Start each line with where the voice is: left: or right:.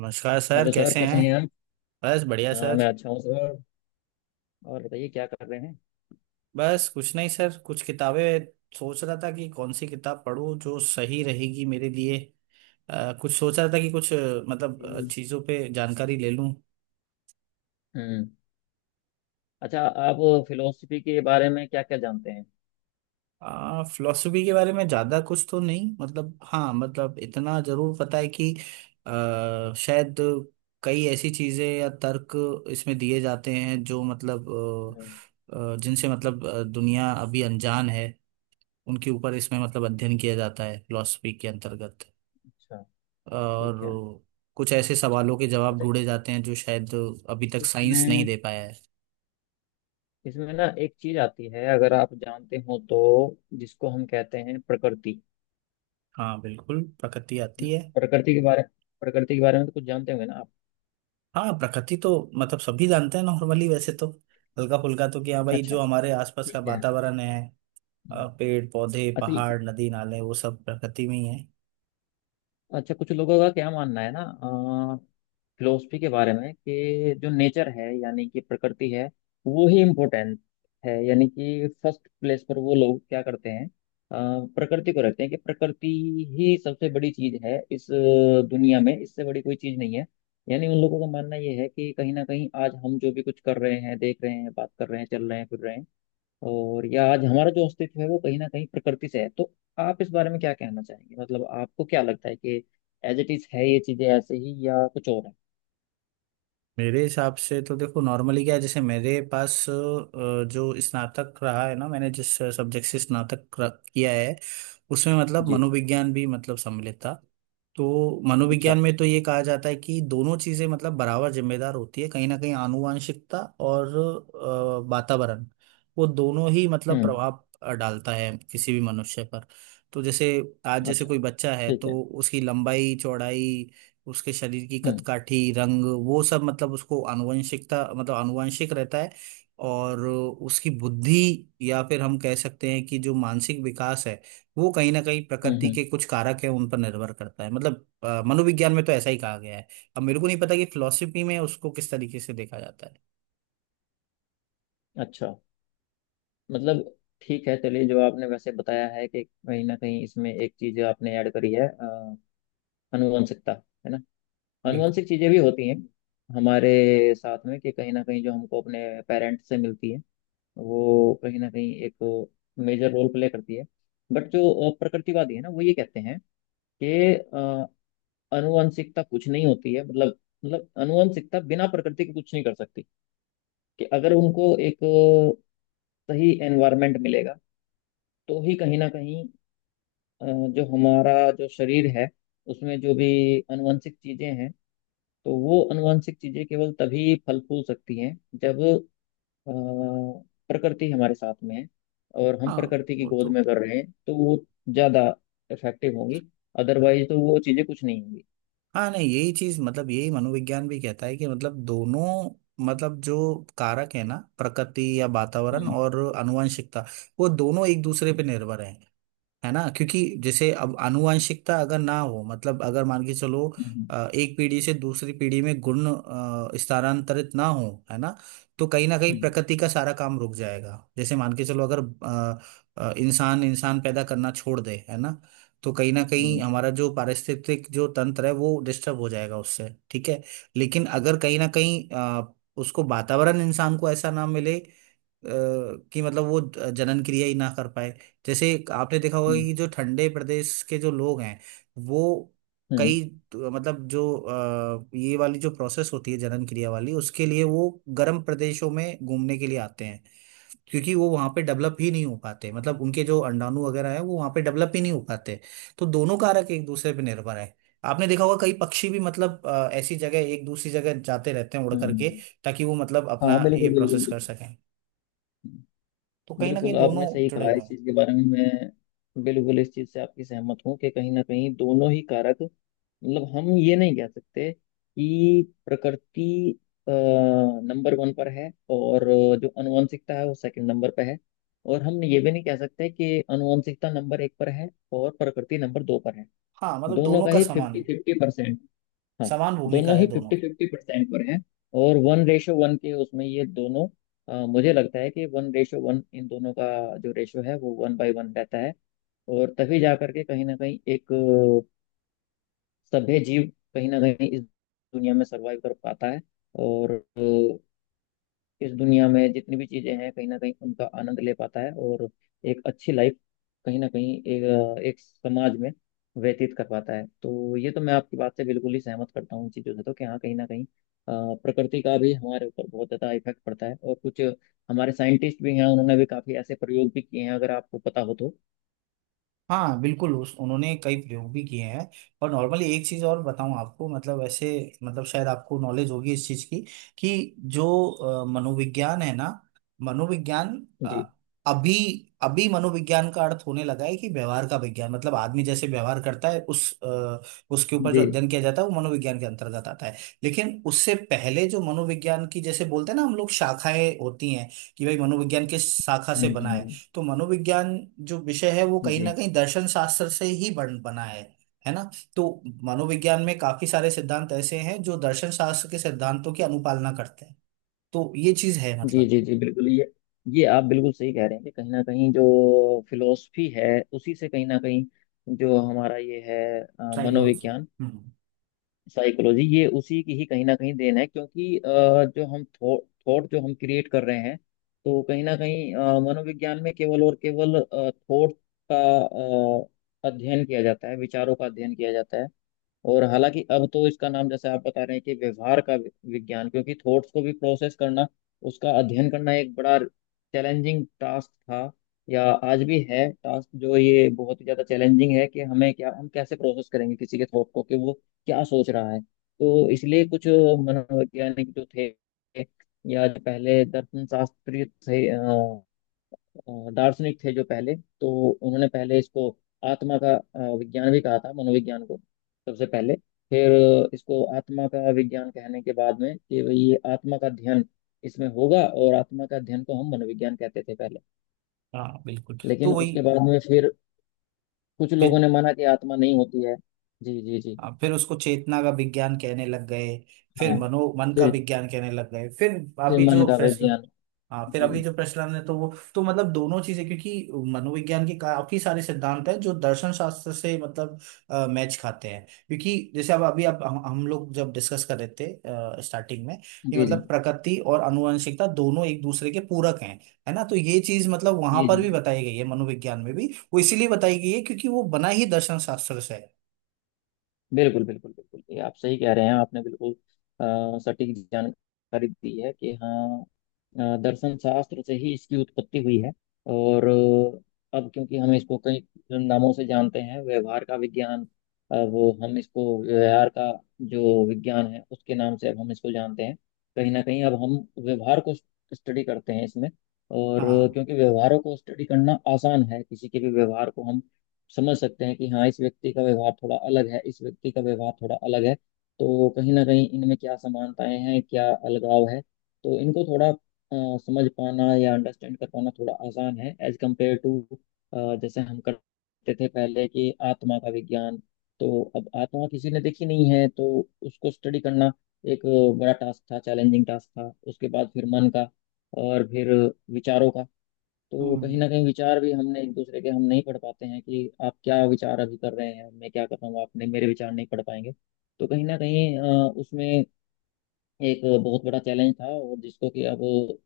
right: नमस्कार sir,
left: hello sir
right: कैसे
left: कैसे
right: हैं?
left: हैं आप।
right: बस बढ़िया
left: हाँ मैं
right: सर।
left: अच्छा हूँ सर। और बताइए क्या कर रहे हैं।
right: बस कुछ नहीं सर, कुछ किताबें सोच रहा था कि कौन सी किताब पढूं जो सही रहेगी मेरे लिए। कुछ सोच रहा था कि कुछ मतलब
left: हम्म।
right: चीज़ों पे जानकारी ले लूं।
left: हम्म, अच्छा आप फिलोसफी के बारे में क्या क्या जानते हैं।
right: फिलोसफी के बारे में ज़्यादा कुछ तो नहीं, मतलब हाँ, मतलब इतना ज़रूर पता है कि शायद कई ऐसी चीज़ें या तर्क इसमें दिए जाते हैं जो मतलब
left: हम्म,
right: जिनसे मतलब दुनिया अभी अनजान है। उनके ऊपर इसमें मतलब अध्ययन किया जाता है फिलॉसफी के अंतर्गत।
left: अच्छा।
right: और
left: ठीक है।
right: कुछ ऐसे सवालों के जवाब
left: अच्छा।
right: ढूंढे जाते हैं जो शायद अभी तक साइंस नहीं
left: इसमें
right: दे पाया है।
left: इसमें ना एक चीज आती है अगर आप जानते हो तो, जिसको हम कहते हैं प्रकृति।
right: हाँ बिल्कुल, प्रकृति आती है।
left: प्रकृति के बारे प्रकृति के बारे में तो कुछ जानते होंगे ना आप।
right: हाँ, प्रकृति तो मतलब सभी जानते हैं नॉर्मली वैसे तो। हल्का फुल्का तो कि हाँ भाई,
left: अच्छा।
right: जो हमारे आसपास का
left: ठीक है।
right: वातावरण है,
left: हम्म,
right: पेड़ पौधे
left: अच्छा।
right: पहाड़ नदी नाले वो सब प्रकृति में ही है।
left: अच्छा, कुछ लोगों का क्या मानना है ना फिलोसफी के बारे में, कि जो नेचर है यानी कि प्रकृति है वो ही इम्पोर्टेंट है, यानी कि फर्स्ट प्लेस पर वो लोग क्या करते हैं प्रकृति को रखते हैं कि प्रकृति ही सबसे बड़ी चीज है इस दुनिया में, इससे बड़ी कोई चीज नहीं है। यानी उन लोगों का मानना ये है कि कहीं ना कहीं आज हम जो भी कुछ कर रहे हैं, देख रहे हैं, बात कर रहे हैं, चल रहे हैं, फिर रहे हैं, और या आज हमारा जो अस्तित्व है वो कहीं ना कहीं प्रकृति से है। तो आप इस बारे में क्या कहना चाहेंगे, मतलब आपको क्या लगता है कि एज इट इज है ये चीजें ऐसे ही या कुछ और है।
right: मेरे हिसाब से तो देखो, नॉर्मली क्या है जैसे मेरे पास जो स्नातक रहा है ना, मैंने जिस सब्जेक्ट से स्नातक किया है, उसमें मतलब
left: जी।
right: मनोविज्ञान भी मतलब सम्मिलित था। तो
left: अच्छा।
right: मनोविज्ञान में तो ये कहा जाता है कि दोनों चीजें मतलब बराबर जिम्मेदार होती है कहीं ना कहीं, आनुवांशिकता और वातावरण, वो दोनों ही मतलब
left: हम्म।
right: प्रभाव डालता है किसी भी मनुष्य पर। तो जैसे आज जैसे
left: अच्छा।
right: कोई बच्चा है
left: ठीक है।
right: तो उसकी लंबाई चौड़ाई, उसके शरीर की
left: हम्म,
right: कदकाठी, रंग, वो सब मतलब उसको आनुवंशिकता मतलब आनुवंशिक रहता है। और उसकी बुद्धि या फिर हम कह सकते हैं कि जो मानसिक विकास है, वो कहीं ना कहीं
left: हम्म,
right: प्रकृति
left: हम्म,
right: के कुछ कारक है उन पर निर्भर करता है, मतलब मनोविज्ञान में तो ऐसा ही कहा गया है। अब मेरे को नहीं पता कि फिलोसफी में उसको किस तरीके से देखा जाता है।
left: अच्छा। मतलब ठीक है चलिए, जो आपने वैसे बताया है कि कहीं ना कहीं इसमें एक चीज आपने ऐड करी है, आनुवंशिकता, है ना।
right: बिल्कुल।
left: आनुवंशिक चीजें भी होती हैं हमारे साथ में, कि कहीं ना कहीं जो हमको अपने पेरेंट्स से मिलती है वो कहीं ना कहीं एक मेजर रोल प्ले करती है। बट जो प्रकृतिवादी है ना वो ये कहते हैं कि अ, आनुवंशिकता कुछ नहीं होती है, मतलब आनुवंशिकता बिना प्रकृति के कुछ नहीं कर सकती। कि अगर उनको एक सही एनवायरनमेंट मिलेगा तो ही कहीं ना कहीं अ, जो हमारा जो शरीर है उसमें जो भी आनुवंशिक चीजें हैं, तो वो आनुवंशिक चीजें केवल तभी फल फूल सकती हैं जब अ, प्रकृति हमारे साथ में है और हम
right: हाँ,
left: प्रकृति की
right: वो
left: गोद
right: तो।
left: में कर रहे हैं, तो वो ज्यादा इफेक्टिव होंगी। अदरवाइज तो वो चीजें कुछ नहीं होंगी।
right: हाँ नहीं, यही चीज मतलब यही मनोविज्ञान भी कहता है कि मतलब दोनों मतलब जो कारक है ना, प्रकृति या वातावरण
left: हम्म,
right: और आनुवंशिकता, वो दोनों एक दूसरे पे निर्भर है। है ना, क्योंकि जैसे अब आनुवंशिकता अगर ना हो, मतलब अगर मान के चलो,
left: हम्म,
right: एक पीढ़ी से दूसरी पीढ़ी में गुण स्थानांतरित ना हो, है ना। तो कहीं ना कहीं
left: हम्म,
right: प्रकृति का सारा काम रुक जाएगा, जैसे मान के चलो अगर इंसान इंसान पैदा करना छोड़ दे, है ना। तो कहीं ना कहीं
left: हम्म,
right: हमारा जो पारिस्थितिक जो तंत्र है वो डिस्टर्ब हो जाएगा उससे, ठीक है। लेकिन अगर कहीं ना कहीं उसको वातावरण इंसान को ऐसा ना मिले कि मतलब वो जनन क्रिया ही ना कर पाए। जैसे एक आपने देखा होगा कि जो ठंडे प्रदेश के जो लोग हैं वो
left: हम्म,
right: कई, तो मतलब जो ये वाली जो प्रोसेस होती है जनन क्रिया वाली, उसके लिए वो गर्म प्रदेशों में घूमने के लिए आते हैं, क्योंकि वो वहाँ पे डेवलप ही नहीं हो पाते, मतलब उनके जो अंडाणु वगैरह है वो वहाँ पे डेवलप ही नहीं हो पाते। तो दोनों कारक एक दूसरे पे निर्भर है। आपने देखा होगा कई पक्षी भी मतलब ऐसी जगह एक दूसरी जगह जाते रहते हैं उड़
left: हम्म,
right: करके,
left: हम्म।
right: ताकि वो मतलब अपना
left: हाँ,
right: ये
left: बिल्कुल बिल्कुल
right: प्रोसेस कर
left: बिल्कुल।
right: सकें। तो कहीं ना कहीं
left: बिल्कुल
right: दोनों
left: आपने सही
right: जुड़े
left: कहा,
right: हुए
left: इस
right: हैं।
left: चीज के बारे में मैं बिल्कुल इस चीज से आपकी सहमत हूँ कि कहीं ना कहीं दोनों ही कारक, मतलब हम ये नहीं कह सकते कि प्रकृति नंबर वन पर है और जो आनुवंशिकता है वो सेकंड नंबर पर है। और हम ये भी नहीं कह सकते कि आनुवंशिकता नंबर एक पर है और प्रकृति नंबर दो पर है।
right: हाँ मतलब
left: दोनों
right: दोनों
left: का
right: का
left: ही फिफ्टी
right: समान,
left: फिफ्टी परसेंट। हाँ।
right: समान भूमिका
left: दोनों ही
right: है दोनों।
left: फिफ्टी फिफ्टी परसेंट पर हैं। और वन रेशो वन के उसमें ये दोनों, मुझे लगता है कि वन रेशो वन, इन दोनों का जो रेशो है वो वन बाय वन रहता है। और तभी जा करके कहीं ना कहीं एक सभ्य जीव कहीं ना कहीं इस दुनिया में सरवाइव कर पाता है। और इस दुनिया में जितनी भी चीजें हैं कहीं ना कहीं उनका आनंद ले पाता है, और एक अच्छी लाइफ कहीं ना कहीं एक समाज में व्यतीत कर पाता है। तो ये तो मैं आपकी बात से बिल्कुल ही सहमत करता हूँ इन चीज़ों से, तो कि हाँ कहीं ना कहीं प्रकृति का भी हमारे ऊपर बहुत ज़्यादा इफेक्ट पड़ता है, और कुछ हमारे साइंटिस्ट भी हैं उन्होंने भी काफ़ी ऐसे प्रयोग भी किए हैं, अगर आपको पता हो तो।
right: हाँ बिल्कुल, उस उन्होंने कई प्रयोग भी किए हैं। और नॉर्मली एक चीज़ और बताऊं आपको, मतलब ऐसे मतलब शायद आपको नॉलेज होगी इस चीज़ की कि जो मनोविज्ञान है ना, मनोविज्ञान
left: जी
right: अ, अभी अभी मनोविज्ञान का अर्थ होने लगा है कि व्यवहार का विज्ञान, मतलब आदमी जैसे व्यवहार करता है उस उसके ऊपर जो
left: जी।
right: अध्ययन किया जाता है वो मनोविज्ञान के अंतर्गत आता है। लेकिन उससे पहले जो मनोविज्ञान की जैसे बोलते हैं ना हम लोग, शाखाएं होती हैं, कि भाई मनोविज्ञान किस शाखा से
left: हम्म,
right: बना है।
left: हम्म।
right: तो मनोविज्ञान जो विषय है वो कहीं
left: जी
right: ना कहीं दर्शन शास्त्र से ही बन बना है। है ना, तो मनोविज्ञान में काफी सारे सिद्धांत ऐसे हैं जो दर्शन शास्त्र के सिद्धांतों की अनुपालना करते हैं। तो ये चीज है
left: जी
right: मतलब।
left: जी जी, बिल्कुल। ये आप बिल्कुल सही कह रहे हैं कि कहीं ना कहीं जो फिलोसफी है उसी से कहीं ना कहीं जो हमारा ये है
right: साइकोलॉजी।
left: मनोविज्ञान,
right: हम्म।
left: साइकोलॉजी, ये उसी की ही कहीं ना कहीं देन है। क्योंकि जो हम थॉट थॉट जो हम क्रिएट कर रहे हैं, तो कहीं ना कहीं मनोविज्ञान में केवल और केवल थॉट का अध्ययन किया जाता है, विचारों का अध्ययन किया जाता है। और हालांकि अब तो इसका नाम जैसे आप बता रहे हैं कि व्यवहार का विज्ञान, क्योंकि थॉट्स को भी प्रोसेस करना, उसका अध्ययन करना एक बड़ा चैलेंजिंग टास्क था। या आज भी है टास्क, जो ये बहुत ही ज्यादा चैलेंजिंग है कि हमें क्या, हम कैसे प्रोसेस करेंगे किसी के थॉट को कि वो क्या सोच रहा है। तो इसलिए कुछ मनोवैज्ञानिक जो थे या जो पहले दर्शन शास्त्री थे, दार्शनिक थे जो पहले, तो उन्होंने पहले इसको आत्मा का विज्ञान भी कहा था, मनोविज्ञान को सबसे पहले। फिर इसको आत्मा का विज्ञान कहने के बाद में कि भाई ये आत्मा का अध्ययन इसमें होगा, और आत्मा का अध्ययन को हम मनोविज्ञान कहते थे पहले।
right: हाँ बिल्कुल। तो
left: लेकिन
right: वही।
left: उसके बाद में फिर कुछ लोगों
right: फिर।
left: ने माना कि आत्मा नहीं होती है। जी जी जी।
right: फिर उसको चेतना का विज्ञान कहने लग गए। फिर
left: हाँ।
right: मनो मन का
left: फिर
right: विज्ञान कहने लग गए, फिर
left: फिर
right: अभी
left: मन
right: जो
left: का
right: प्रश्न।
left: विज्ञान।
right: हाँ फिर अभी
left: जी
right: जो प्रचलन है तो वो। तो मतलब दोनों चीजें, क्योंकि मनोविज्ञान के काफी सारे सिद्धांत हैं जो दर्शन शास्त्र से मतलब मैच खाते हैं, क्योंकि जैसे अब हम लोग जब डिस्कस कर रहे थे स्टार्टिंग में कि
left: जी जी
right: मतलब प्रकृति और आनुवंशिकता दोनों एक दूसरे के पूरक हैं। है ना, तो ये चीज मतलब वहां
left: जी
right: पर
left: जी,
right: भी बताई गई है, मनोविज्ञान में भी। वो इसीलिए बताई गई है क्योंकि वो बना ही दर्शन शास्त्र से है।
left: बिल्कुल बिल्कुल बिल्कुल। ये आप सही कह रहे हैं, आपने बिल्कुल सटीक जानकारी दी है कि हाँ दर्शन शास्त्र से ही इसकी उत्पत्ति हुई है। और अब क्योंकि हम इसको कई नामों से जानते हैं, व्यवहार का विज्ञान, वो हम इसको व्यवहार का जो विज्ञान है उसके नाम से अब हम इसको जानते हैं। कहीं ना कहीं अब हम व्यवहार को स्टडी करते हैं इसमें। और
right: हाँ।
left: क्योंकि व्यवहारों को स्टडी करना आसान है, किसी के भी व्यवहार को हम समझ सकते हैं कि हाँ इस व्यक्ति का व्यवहार थोड़ा अलग है, इस व्यक्ति का व्यवहार थोड़ा अलग है। तो कहीं ना कहीं इनमें क्या समानताएं हैं, क्या अलगाव है। तो इनको थोड़ा समझ पाना या अंडरस्टैंड कर पाना थोड़ा आसान है, एज कम्पेयर टू जैसे हम करते थे पहले कि आत्मा का विज्ञान। तो अब आत्मा किसी ने देखी नहीं है, तो उसको स्टडी करना एक बड़ा टास्क था, चैलेंजिंग टास्क था। उसके बाद फिर मन का, और फिर विचारों का। तो कहीं
right: हम्म
left: ना कहीं विचार भी हमने एक दूसरे के हम नहीं पढ़ पाते हैं, कि आप क्या विचार अभी कर रहे हैं, मैं क्या कर रहा हूँ, आपने मेरे विचार नहीं पढ़ पाएंगे। तो कहीं ना कहीं उसमें एक बहुत बड़ा चैलेंज था, और जिसको कि अब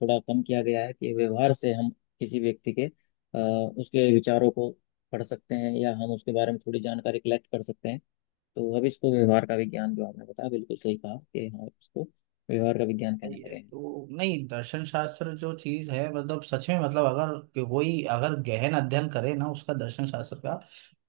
left: थोड़ा कम किया गया है, कि व्यवहार से हम किसी व्यक्ति के उसके विचारों को पढ़ सकते हैं, या हम उसके बारे में थोड़ी जानकारी कलेक्ट कर सकते हैं। तो अब इसको व्यवहार का विज्ञान, जो आपने बताया बिल्कुल सही कहा कि हाँ इसको व्यवहार का विज्ञान कहने
right: सही है,
left: लगे हैं।
right: तो नहीं दर्शन शास्त्र जो चीज है मतलब सच में, मतलब अगर कोई अगर गहन अध्ययन करे ना उसका, दर्शन शास्त्र का,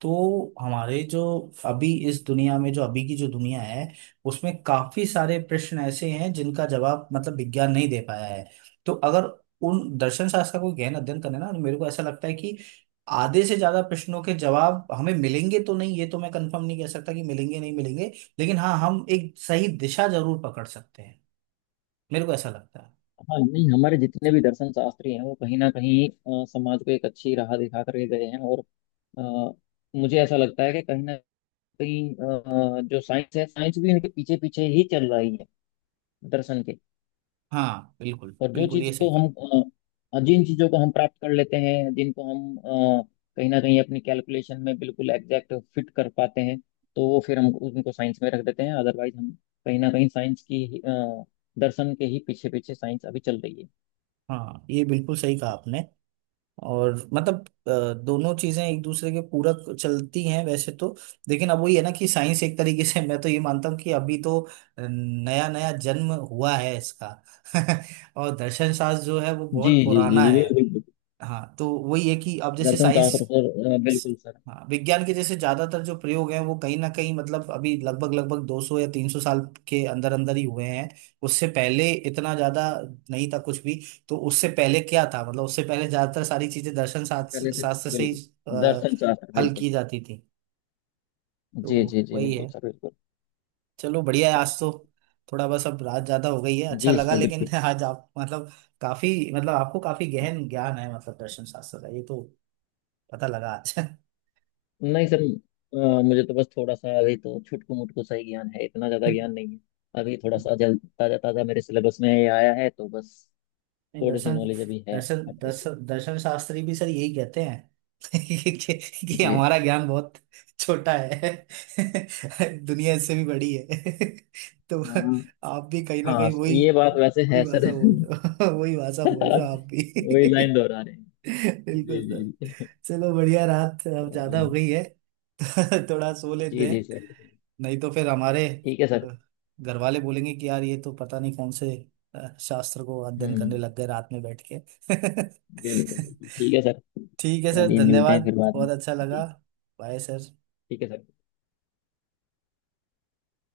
right: तो हमारे जो अभी इस दुनिया में जो अभी की जो दुनिया है, उसमें काफी सारे प्रश्न ऐसे हैं जिनका जवाब मतलब विज्ञान नहीं दे पाया है। तो अगर उन दर्शन शास्त्र का कोई गहन अध्ययन करे ना तो मेरे को ऐसा लगता है कि आधे से ज्यादा प्रश्नों के जवाब हमें मिलेंगे, तो नहीं ये तो मैं कंफर्म नहीं कह सकता कि मिलेंगे नहीं मिलेंगे, लेकिन हाँ हम एक सही दिशा जरूर पकड़ सकते हैं, मेरे को ऐसा लगता है।
left: हाँ, नहीं, हमारे जितने भी दर्शन शास्त्री हैं वो कहीं ना कहीं समाज को एक अच्छी राह दिखा कर गए हैं, और मुझे ऐसा लगता है कि कहीं ना कहीं जो साइंस है साइंस भी उनके पीछे पीछे ही चल रही है, दर्शन के।
right: हाँ बिल्कुल
left: और जो
right: बिल्कुल,
left: चीज
right: ये सही
left: को हम
right: कहा।
left: अ, जिन चीजों को हम प्राप्त कर लेते हैं, जिनको हम कहीं ना कहीं अपनी कैलकुलेशन में बिल्कुल एग्जैक्ट फिट कर पाते हैं, तो वो फिर हम उनको साइंस में रख देते हैं। अदरवाइज हम कहीं ना कहीं साइंस की ही, अ, दर्शन के ही पीछे पीछे साइंस अभी चल रही है।
right: हाँ ये बिल्कुल सही कहा आपने। और मतलब दोनों चीजें एक दूसरे के पूरक चलती हैं वैसे तो। लेकिन अब वही है ना कि साइंस एक तरीके से मैं तो ये मानता हूँ कि अभी तो नया नया जन्म हुआ है इसका और दर्शन शास्त्र जो है वो
left: जी
right: बहुत
left: जी जी
right: पुराना
left: जी,
right: है।
left: बिल्कुल बिल्कुल।
right: हाँ तो वही है कि अब जैसे
left: दर्शन
right: साइंस।
left: शास्त्र सर, बिल्कुल सर।
right: हाँ, विज्ञान के जैसे ज्यादातर जो प्रयोग हैं वो कहीं ना कहीं मतलब अभी लगभग लगभग 200 या 300 साल के अंदर अंदर ही हुए हैं। उससे पहले इतना ज्यादा नहीं था कुछ भी। तो उससे पहले क्या था मतलब उससे पहले ज्यादातर सारी चीजें दर्शन
left: पहले
right: शास्त्र
left: से,
right: शास्त्र से ही
left: बिल्कुल।
right: अ,
left: दर्शन शास्त्र,
right: हल
left: बिल्कुल।
right: की जाती थी।
left: जी
right: तो
left: जी जी,
right: वही
left: बिल्कुल
right: है।
left: सर, बिल्कुल।
right: चलो बढ़िया है आज तो। थोड़ा बस अब रात ज्यादा हो गई है, अच्छा
left: जी
right: लगा
left: सर,
right: लेकिन
left: बिल्कुल।
right: आज आप मतलब काफी, मतलब आपको काफी गहन ज्ञान है मतलब दर्शन शास्त्र का, ये तो पता लगा आज
left: नहीं सर, मुझे तो बस थोड़ा सा, अभी तो छुटकू मुटकू सा ही ज्ञान है, इतना ज्यादा ज्ञान नहीं है। अभी थोड़ा सा जल ताजा ताजा मेरे सिलेबस में ये आया है, तो बस
right: नहीं,
left: थोड़ी सी
right: दर्शन
left: नॉलेज अभी है,
right: दर्शन
left: अपडेट।
right: दर्शन दर्शन शास्त्री भी सर यही कहते हैं, कि
left: जी।
right: हमारा ज्ञान बहुत छोटा है, दुनिया इससे भी बड़ी है। तो
left: हाँ,
right: आप भी कहीं ना
left: हाँ
right: कहीं वही
left: ये बात वैसे
right: वही
left: है सर।
right: भाषा बोल रहे हो वही भाषा बोल रहे हो आप
left: वही लाइन
right: भी
left: दोहरा रहे हैं।
right: बिल्कुल
left: जी जी
right: सर।
left: जी।
right: चलो बढ़िया, रात अब ज्यादा हो
left: चलिए।
right: गई है थोड़ा सो
left: जी
right: लेते
left: जी
right: हैं,
left: सर।
right: नहीं तो फिर हमारे
left: ठीक है सर।
right: अ, घर वाले बोलेंगे कि यार ये तो पता नहीं कौन से शास्त्र को अध्ययन करने
left: हम्म,
right: लग गए रात में बैठ के
left: बिल्कुल बिल्कुल। ठीक है सर।
right: ठीक है सर,
left: चलिए, मिलते हैं
right: धन्यवाद।
left: फिर बाद
right: बहुत
left: में।
right: अच्छा लगा।
left: जी।
right: Bye sir.
left: ठीक है सर।